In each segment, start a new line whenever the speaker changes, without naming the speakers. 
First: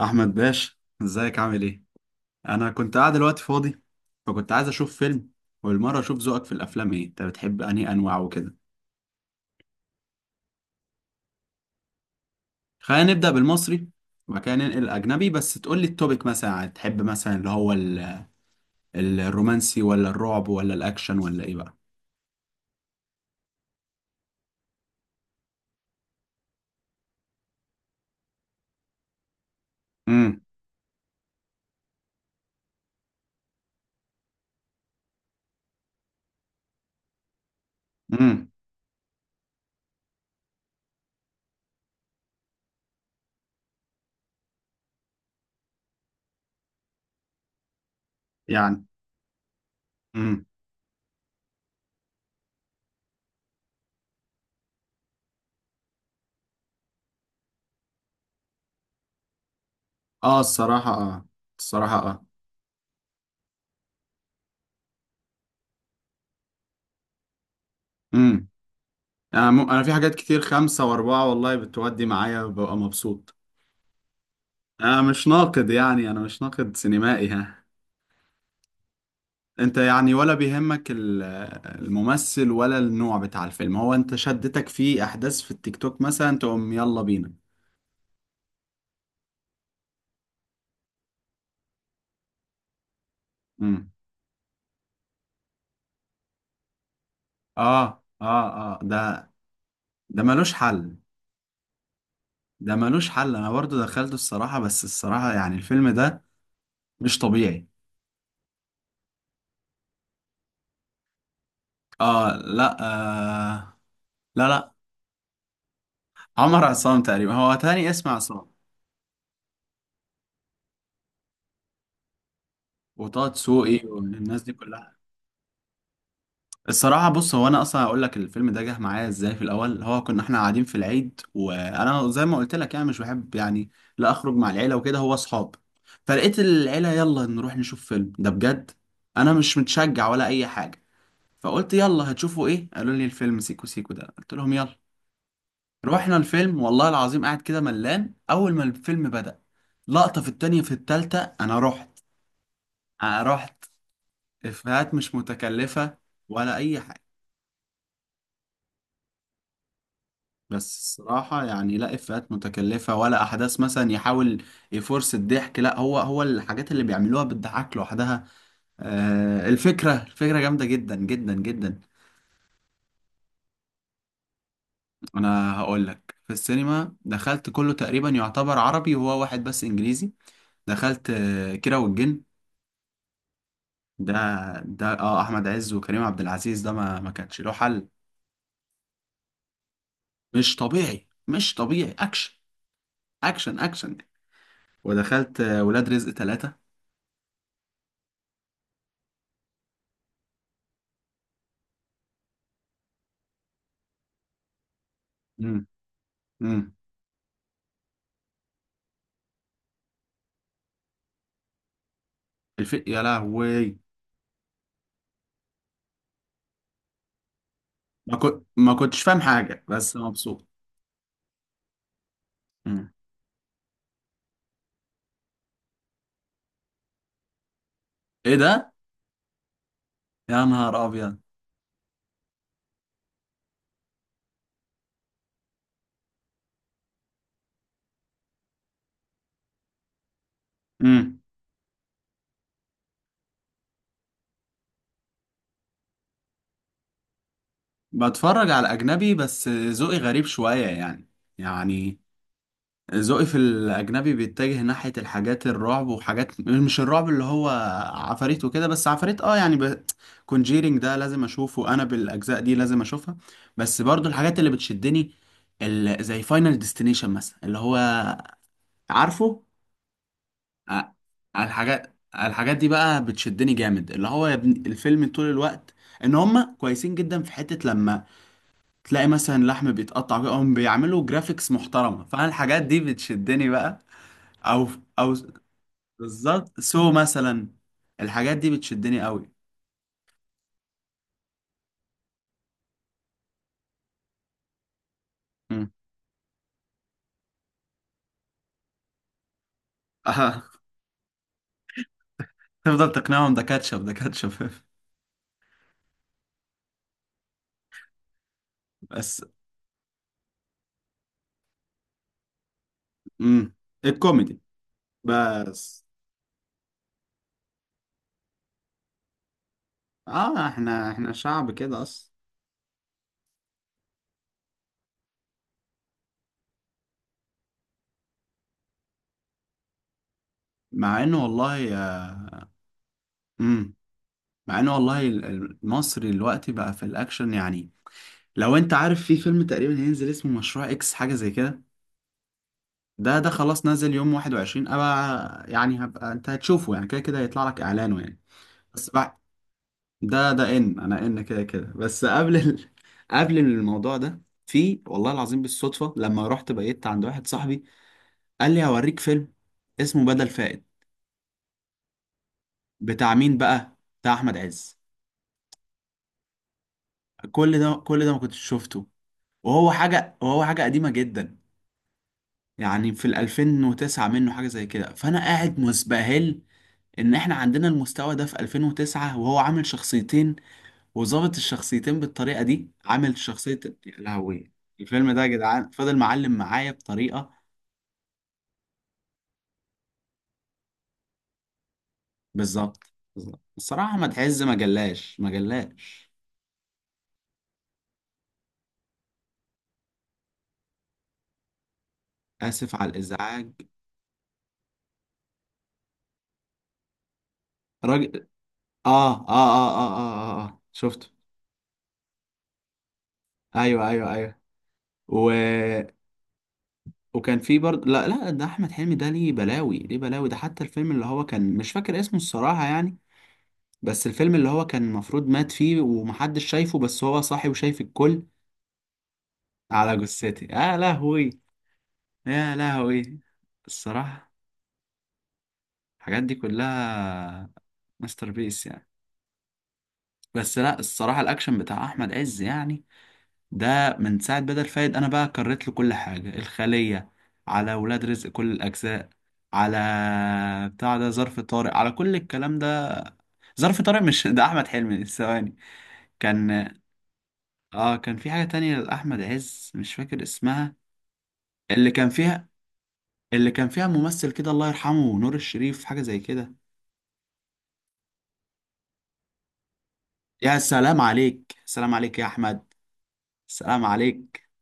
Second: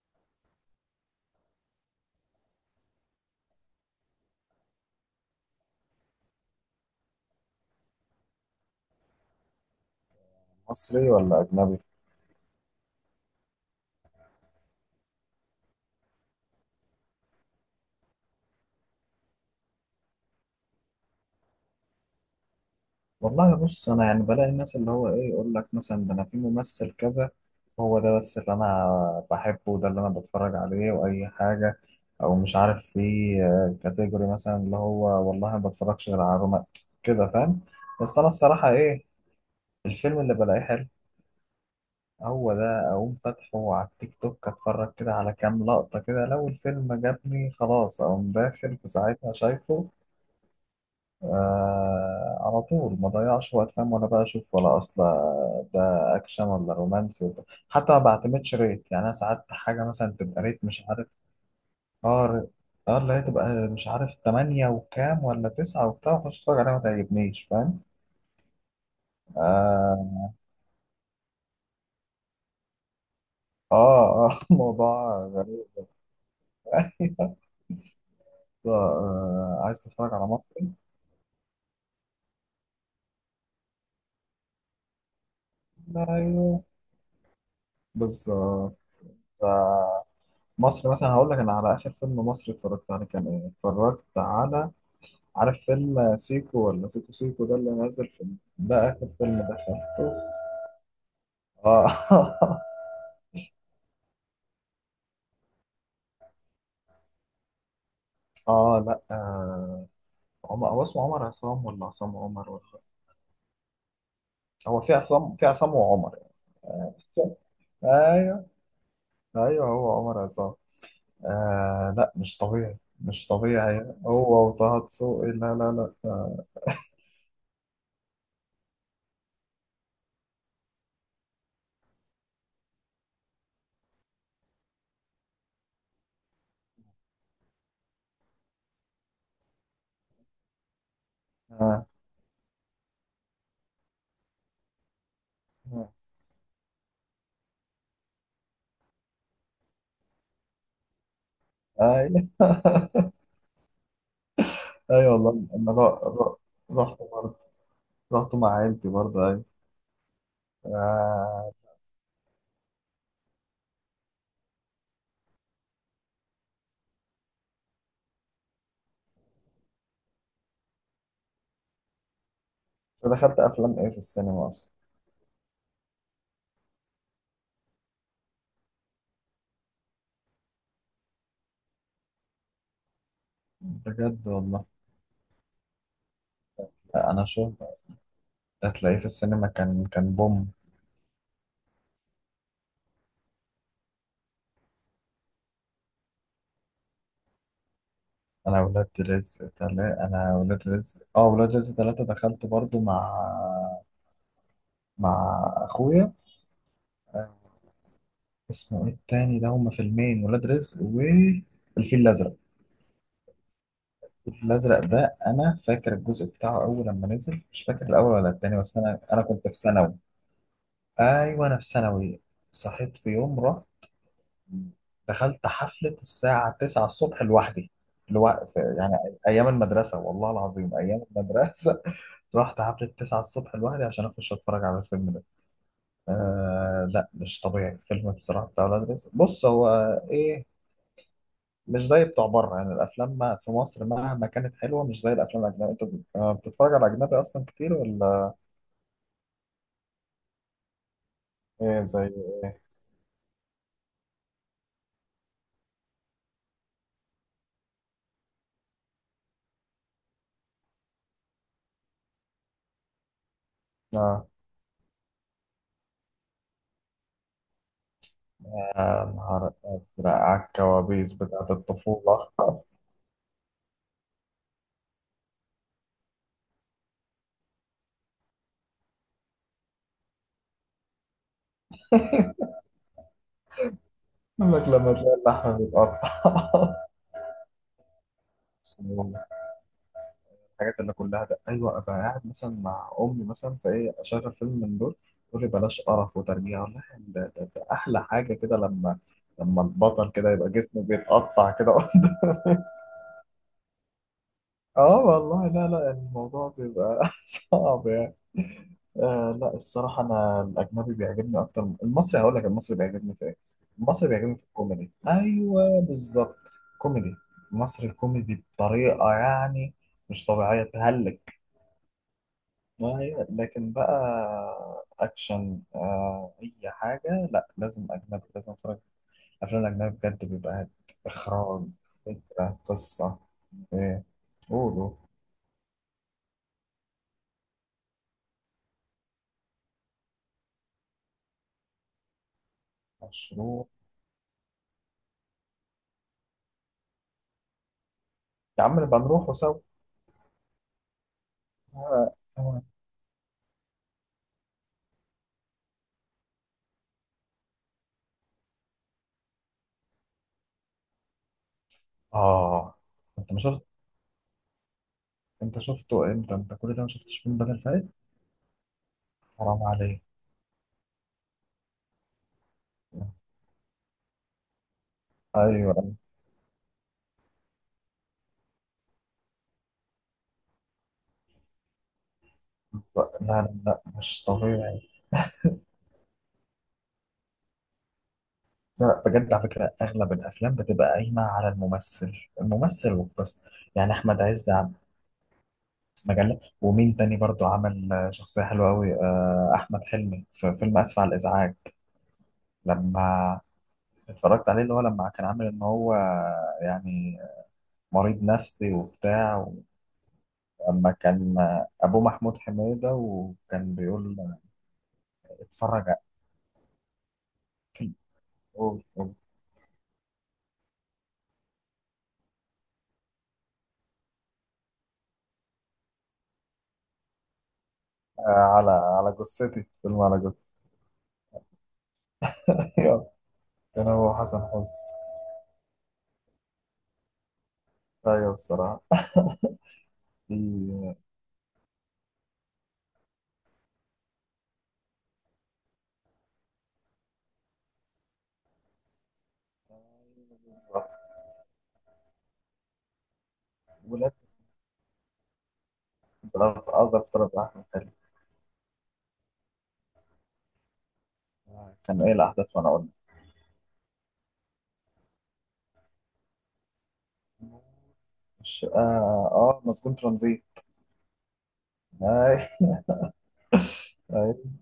احمد باشا، ازيك؟ عامل ايه؟ انا كنت قاعد دلوقتي فاضي، فكنت عايز اشوف فيلم. والمره اشوف ذوقك في الافلام ايه، انت بتحب انهي انواع وكده؟
مصري ولا أجنبي؟
خلينا نبدا بالمصري وبعد كده ننقل الاجنبي، بس تقول لي التوبيك مثلا، يعني تحب مثلا اللي هو الرومانسي ولا الرعب ولا الاكشن ولا ايه بقى؟
والله بص، أنا يعني بلاقي الناس اللي هو إيه، يقول لك مثلا ده أنا في ممثل كذا، هو ده بس اللي أنا بحبه، وده اللي أنا
امم.
بتفرج عليه وأي حاجة. أو مش عارف، في كاتيجوري مثلا اللي هو والله ما بتفرجش غير على روما، كده فاهم؟ بس أنا
امم.
الصراحة إيه، الفيلم اللي بلاقيه حلو هو ده، أقوم فاتحه على التيك توك، أتفرج كده على كام لقطة، كده لو الفيلم جابني خلاص أقوم داخل
يعني.
في ساعتها شايفه.
امم.
آه، على طول، ما ضيعش وقت، فاهم؟ ولا بقى اشوف ولا اصل ده اكشن ولا رومانسي ولا حتى. ما بعتمدش ريت، يعني انا ساعات حاجه مثلا
اه،
تبقى ريت مش
الصراحه
عارف،
اه، الصراحه اه.
اه ر- اه اللي هي تبقى مش عارف تمانية وكام ولا تسعة وبتاع، واخش اتفرج عليها ما تعجبنيش، فاهم؟
امم. انا في حاجات
اه،
كتير، خمسة واربعة والله بتودي معايا، ببقى مبسوط.
اه، آه.
انا
موضوع
مش
غريب.
ناقد، يعني انا مش ناقد سينمائي،
ايوه.
ها. انت
عايز
يعني
تتفرج على
ولا
مصري؟
بيهمك الممثل ولا النوع بتاع الفيلم؟ هو انت شدتك في احداث في التيك توك مثلا
ايوه،
تقوم يلا بينا؟
بالظبط. آه، مصر مثلا هقول لك، انا على اخر فيلم مصري اتفرجت عليه كان ايه،
امم.
اتفرجت على، عارف فيلم سيكو ولا سيكو سيكو ده اللي
اه،
نازل
اه،
في؟
اه.
ده آخر
ده
فيلم دخلته.
ده ملوش حل.
اه.
ده ملوش حل، انا برضو دخلته الصراحة، بس الصراحة يعني الفيلم ده مش طبيعي.
اه، لا، آه. عمر، هو اسمه عمر عصام ولا عصام
اه،
عمر ولا
لا.
عصام؟
آه، لا، لا.
هو في عصام، في عصام وعمر يعني.
عمر عصام تقريبا، هو تاني اسم
ايوه،
عصام.
ايوه، هو عمر عصام. آه، لا مش طبيعي
وطه
مش
دسوقي
طبيعي،
والناس
هو
دي
وطه
كلها.
دسوقي، لا لا لا. آه.
الصراحة بص، هو أنا أصلا هقول لك الفيلم ده جه معايا إزاي في الأول. هو كنا إحنا قاعدين في العيد، وأنا زي ما قلت لك يعني مش بحب يعني لا أخرج مع العيلة وكده، هو أصحاب. فلقيت العيلة يلا نروح نشوف فيلم ده، بجد أنا مش متشجع ولا أي حاجة. فقلت
آه.
يلا هتشوفوا إيه؟ قالوا لي الفيلم سيكو سيكو ده، قلت لهم يلا. رحنا الفيلم والله العظيم، قاعد كده ملان. أول ما الفيلم بدأ لقطة، في التانية، في التالتة، أنا
آه،
رحت.
ايوه.
أنا رحت. إفيهات
ايوه
مش
والله، انا
متكلفة ولا أي
رحت
حاجة.
برضه، رحت مع عيلتي برضه، ايوه.
بس الصراحة
آه.
يعني لا إفيهات متكلفة، ولا أحداث مثلا يحاول يفرس الضحك، لا، هو الحاجات اللي بيعملوها بتضحك لوحدها. آه، الفكرة جامدة جدا جدا جدا.
دخلت افلام ايه في السينما اصلا؟
أنا هقول لك، في السينما دخلت كله تقريبا يعتبر عربي، وهو واحد بس إنجليزي. دخلت كيرة والجن. ده
بجد والله.
ده أحمد عز وكريم عبد العزيز، ده ما
لا، انا
كانش له
شوف،
حل.
هتلاقيه في السينما، كان بوم.
مش طبيعي، مش طبيعي. أكشن، أكشن، أكشن. ودخلت ولاد رزق ثلاثة.
انا ولاد رزق تلا انا ولاد رزق اه ولاد رزق ثلاثة دخلت برضو مع اخويا.
امم.
آه. اسمه ايه التاني ده؟ هما فيلمين، ولاد رزق والفيل الازرق.
يا لهوي،
الفيل الازرق ده انا فاكر الجزء بتاعه اول لما نزل، مش فاكر الاول
ما
ولا
كنت
التاني،
ما
بس انا
كنتش فاهم
انا كنت في
حاجة،
ثانوي.
بس مبسوط.
ايوه، انا في ثانوي.
مم.
صحيت في يوم، رحت دخلت حفلة الساعة 9 الصبح لوحدي،
ايه
لوقف
ده؟
يعني. أيام المدرسة، والله
يا
العظيم
نهار
أيام
ابيض.
المدرسة. رحت حفلة 9 الصبح لوحدي عشان أخش أتفرج على الفيلم ده. آه لا، مش طبيعي الفيلم بصراحة بتاع ولاد رزق. بص، هو إيه؟
مم.
مش زي بتوع بره يعني، الأفلام ما في مصر مهما كانت حلوة مش زي الأفلام الأجنبية. أنت بتتفرج على أجنبي أصلا كتير ولا
بتفرج على أجنبي بس ذوقي غريب شوية يعني.
إيه؟
يعني
زي.
ذوقي في الأجنبي بيتجه ناحية الحاجات الرعب، وحاجات مش الرعب اللي هو عفاريت وكده، بس عفاريت اه يعني كونجيرينج ده لازم أشوفه، أنا بالأجزاء دي لازم أشوفها. بس برضو
آه.
الحاجات اللي بتشدني زي فاينل ديستنيشن مثلا اللي هو،
آه،
عارفه.
نهار أزرق على
آه،
الكوابيس
على
بتاعت
الحاجات على
الطفولة.
الحاجات دي بقى بتشدني جامد، اللي هو يا ابني الفيلم طول الوقت ان هم كويسين جدا، في حتة لما تلاقي مثلا لحم بيتقطع كده، هم بيعملوا جرافيكس محترمة، فانا الحاجات دي بتشدني بقى.
يقول
او
لك لما
او
تلاقي اللحم بيتقطع.
بالظبط سو مثلا الحاجات دي بتشدني
صالون،
قوي.
الحاجات اللي كلها ده، ايوه. ابقى قاعد مثلا مع امي مثلا، فايه اشغل فيلم من دول، تقول لي
مم.
بلاش قرف وترجيع، والله ده احلى حاجه كده، لما البطل كده
آه.
يبقى جسمه بيتقطع كده.
تفضل تقنعهم ده كاتشب، ده كاتشب.
اه والله، لا لا، الموضوع بيبقى صعب يعني.
بس.
آه لا، الصراحة أنا الأجنبي بيعجبني أكتر من المصري. هقول لك، المصري بيعجبني في إيه؟
امم.
المصري بيعجبني
الكوميدي
في الكوميدي، أيوه
بس،
بالظبط. كوميدي، مصري كوميدي بطريقة يعني مش
اه
طبيعية،
احنا
تهلك.
شعب كده اصلا.
ما هي لكن بقى اكشن، آه اي حاجه، لا، لازم اجنبي، لازم اتفرج افلام الاجنبي، بجد بيبقى
مع انه
اخراج،
والله.
فكره، قصه،
امم.
ايه.
مع انه
قولوا،
والله مصر دلوقتي بقى في الاكشن يعني. لو انت عارف في فيلم تقريبا هينزل اسمه مشروع اكس، حاجة زي كده، ده خلاص
مشروع،
نازل يوم 21، ابقى يعني هبقى، انت هتشوفه يعني، كده كده هيطلع لك اعلانه يعني.
يا عم
بس
نبقى
بعد
نروحوا سوا.
ده انا كده كده، بس
اه.
قبل
آه.
قبل الموضوع ده، في والله العظيم بالصدفة لما رحت بقيت عند واحد صاحبي، قال لي هوريك فيلم اسمه بدل فائد.
آه.
بتاع
انت
مين
ما شفت؟
بقى؟ بتاع احمد عز.
انت شفته امتى؟ انت كل ده ما شفتش فيلم
كل
بدل
ده،
فايت؟
كل ده ما كنتش شفته.
حرام
وهو
عليك.
حاجة وهو حاجة قديمة جدا، يعني في ال 2009 منه، حاجة زي كده، فأنا قاعد
ايوه.
مسبهل إن إحنا عندنا المستوى ده في 2009، وهو عامل شخصيتين، وظابط الشخصيتين بالطريقة دي،
لا
عامل
لا
شخصية.
لا،
يا
مش
لهوي،
طبيعي.
الفيلم ده يا جدعان فضل معلم معايا بطريقة.
لا بجد، على فكره اغلب الافلام بتبقى قايمه على الممثل،
بالظبط.
الممثل
بالظبط.
والقصه. يعني
الصراحة ما
احمد
تحز،
عز،
ما جلاش، ما جلاش.
مجلة، ومين تاني برضو عمل آه شخصية حلوة أوي، آه، أحمد حلمي في فيلم آسف على الإزعاج،
آسف على
لما
الإزعاج
اتفرجت عليه، اللي هو لما كان عامل إن هو يعني مريض
راجل.
نفسي
آه، آه، آه،
وبتاع.
آه، آه، آه، آه.
أما
شفته.
كان آه أبوه محمود حميدة، وكان
أيوه، أيوه،
بيقول
أيوه. و...
اتفرج على،
وكان في برضه. لا، لا، ده احمد حلمي، ده
قول،
ليه بلاوي، ليه بلاوي ده. حتى الفيلم اللي هو كان مش فاكر اسمه الصراحة يعني، بس الفيلم اللي هو كان المفروض مات فيه ومحدش شايفه، بس هو صاحي وشايف الكل.
على جثتي،
على
فيلم على
جثتي،
جثتي.
يا لهوي، يا
أيوة،
لهوي.
كان هو
الصراحة
حسن حسني.
الحاجات دي كلها ماستر
أيوه
بيس
الصراحة.
يعني. بس لا،
في-
الصراحة الأكشن بتاع أحمد عز يعني، ده من ساعة بدل فايد أنا بقى كررت له كل حاجة: الخلية، على ولاد رزق كل الأجزاء، على
بالظبط.
بتاع ده ظرف طارق، على كل الكلام ده. ظرف طارق،
ولاد،
مش ده احمد حلمي؟ ثواني.
في
كان
أظهر طلب أحمد حلمي.
اه كان في حاجه تانية لاحمد عز مش فاكر اسمها،
آه،
اللي
كان
كان
إيه
فيها
الأحداث؟ وأنا أقول
اللي كان فيها ممثل كده، الله يرحمه، نور الشريف، حاجه زي كده.
لك. مش آه، مسجون ترانزيت.
يا سلام عليك، سلام عليك يا
اي،
احمد، سلام عليك.
اي.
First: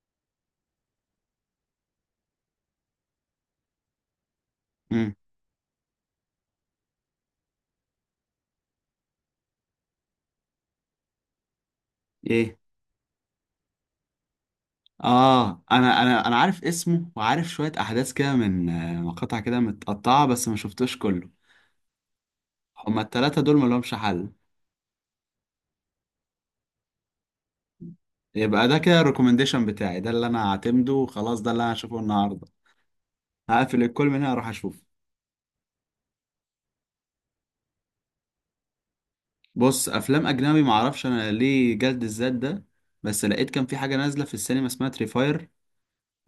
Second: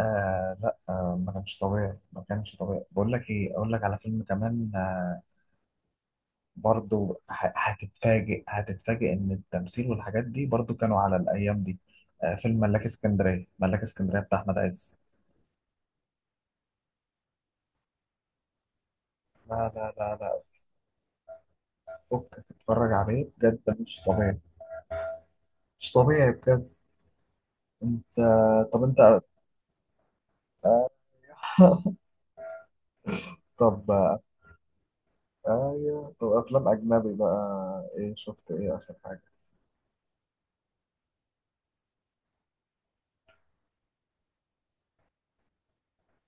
آه لا، آه ما كانش طبيعي، ما كانش طبيعي. بقول لك ايه، اقول لك على فيلم كمان.
امم.
آه، برضو هتتفاجئ ان التمثيل والحاجات دي برضو كانوا على الايام دي. آه،
ايه،
فيلم ملاك اسكندريه، ملاك اسكندريه بتاع احمد عز.
اه انا عارف اسمه وعارف شويه احداث كده من مقاطع كده
لا لا لا
متقطعه،
لا،
بس ما شفتوش كله.
فكك تتفرج
هما
عليه
التلاته دول
بجد،
ملهمش
مش
حل.
طبيعي. مش طبيعي بجد. انت.
يبقى ده
طب
كده
انت.
الريكومنديشن بتاعي، ده اللي انا
آه.
هعتمده وخلاص، ده اللي انا هشوفه النهارده. هقفل
طب.
الكل من هنا اروح اشوف.
آه، ايوه طب، افلام اجنبي بقى، ايه شفت ايه اخر حاجه؟
بص، افلام اجنبي معرفش انا ليه جلد الذات ده. بس لقيت كان في حاجه نازله في السينما اسمها تريفاير،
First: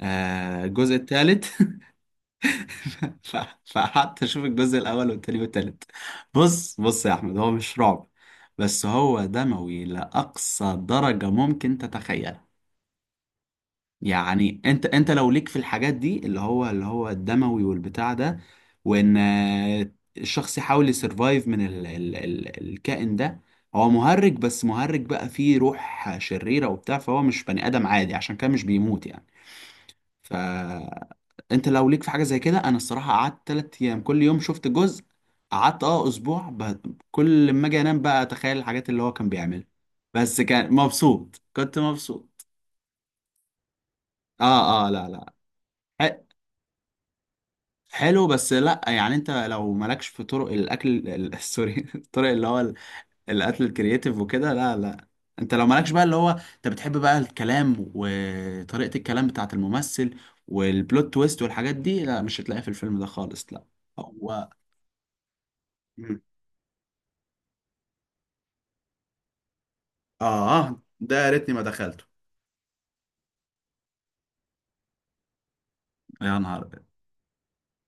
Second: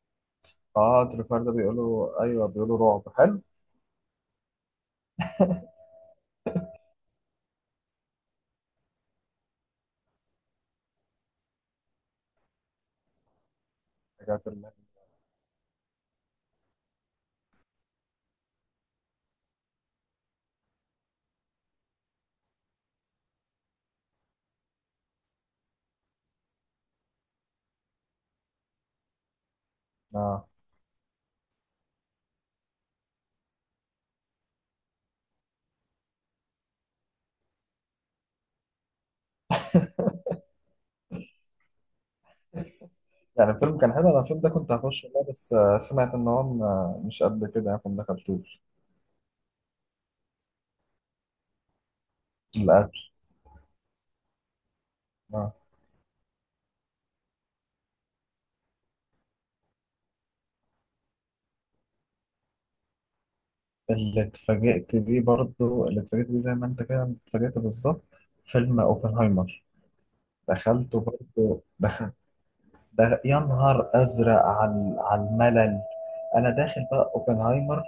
الجزء
اه تريفار ده
الثالث.
بيقولوا، ايوه بيقولوا رعب
ف-
حلو.
فقعدت اشوف الجزء الاول والتاني والتالت. بص، بص يا احمد، هو مش رعب، بس هو دموي لاقصى درجه ممكن تتخيل.
حاجات
يعني
ال-.
انت لو ليك في الحاجات دي، اللي هو الدموي والبتاع ده، وان الشخص يحاول يسرفايف من ال ال ال الكائن ده. هو مهرج، بس مهرج بقى فيه روح شريرة وبتاع، فهو مش بني آدم عادي، عشان كده مش بيموت يعني. ف
آه.
انت لو ليك في حاجة زي كده، انا الصراحة قعدت 3 ايام كل يوم شفت جزء. قعدت اسبوع كل ما اجي انام بقى اتخيل الحاجات اللي هو كان بيعملها، بس كان مبسوط كنت مبسوط.
يعني الفيلم كان حلو، انا الفيلم ده
اه،
كنت
اه،
هخش
لا،
والله،
لا.
بس آه سمعت ان هو مش قد كده يعني، فما
حلو بس
دخلتوش
لا، يعني انت لو مالكش في طرق الاكل سوري، الطرق اللي هو
للاسف.
الاكل الكرياتيف وكده، لا، لا.
اه.
انت لو مالكش بقى اللي هو، انت بتحب بقى الكلام وطريقة الكلام بتاعت الممثل والبلوت تويست والحاجات دي، لا مش هتلاقيها في الفيلم ده خالص، لا.
اللي
هو.
اتفاجئت بيه برضه، اللي
مم.
اتفاجئت بيه زي ما انت كده اتفاجئت بالظبط، فيلم اوبنهايمر.
اه،
دخلته
ده يا ريتني ما
برضه
دخلته.
دخلته، ده يا نهار ازرق على الملل.
يا
انا
نهار
داخل بقى اوبنهايمر،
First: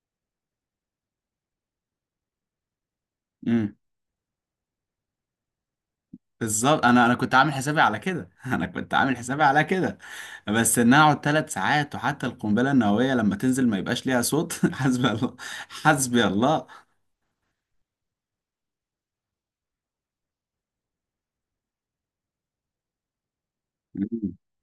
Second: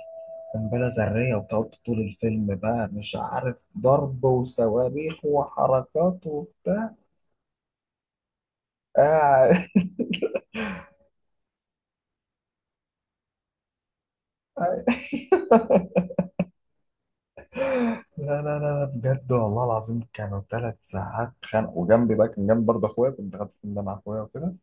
قنبله ذريه، وتقعد طول الفيلم بقى مش عارف
أبيض.
ضرب وصواريخ وحركات
بالظبط،
وبتاع
انا كنت عامل حسابي على كده. انا كنت عامل حسابي على
قاعد.
كده. بس ان انا اقعد 3 ساعات، وحتى القنبله النوويه لما تنزل ما يبقاش ليها صوت. حسبي الله، حسبي الله.
لا لا لا لا، بجد والله العظيم كانوا 3 ساعات خانق. وجنبي بقى كان جنبي برضه اخويا، كنت قاعد في الفيلم ده مع اخويا وكده،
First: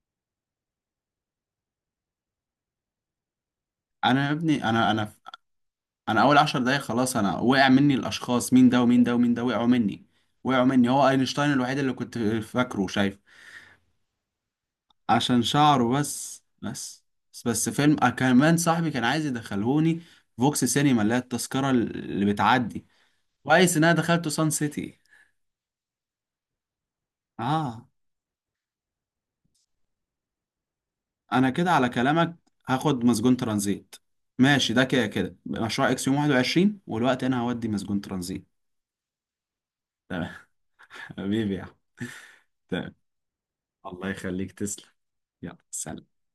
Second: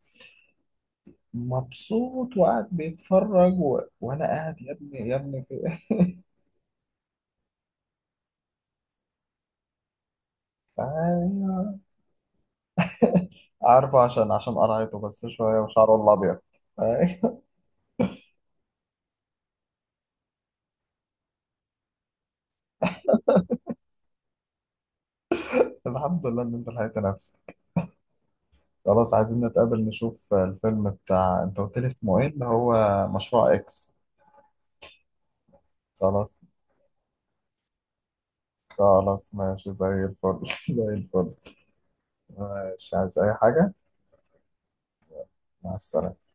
مبسوط وقاعد بيتفرج، و...
انا
وانا
يا
قاعد
ابني،
يا
انا
ابني
انا
يا ابني في...
انا اول 10 دقايق خلاص. انا وقع مني الاشخاص، مين ده ومين ده ومين ده، وقعوا مني، وقعوا مني. هو اينشتاين
ايوه،
الوحيد اللي كنت فاكره شايف،
عارفه، عشان قرعته بس
عشان
شوية
شعره
وشعره الأبيض.
بس، بس.
أيوة.
بس فيلم كمان، صاحبي كان عايز يدخلهوني فوكس سينما اللي هي التذكره اللي بتعدي. كويس ان انا دخلته سان سيتي.
الحمد لله إن أنت لحقت نفسك.
اه،
خلاص عايزين نتقابل نشوف الفيلم بتاع،
انا
أنت
كده
قلت لي
على
اسمه إيه
كلامك
اللي
هاخد
هو؟
مسجون
مشروع إكس.
ترانزيت. ماشي، ده كده كده مشروع اكس يوم
خلاص.
21، والوقت انا هودي مسجون ترانزيت.
خلاص ماشي زي
تمام،
الفل. زي الفل.
حبيبي يا أحمد. تمام.
ماشي، عايز أي حاجة؟
الله يخليك، تسلم. يلا،
مع
سلام.
السلامة.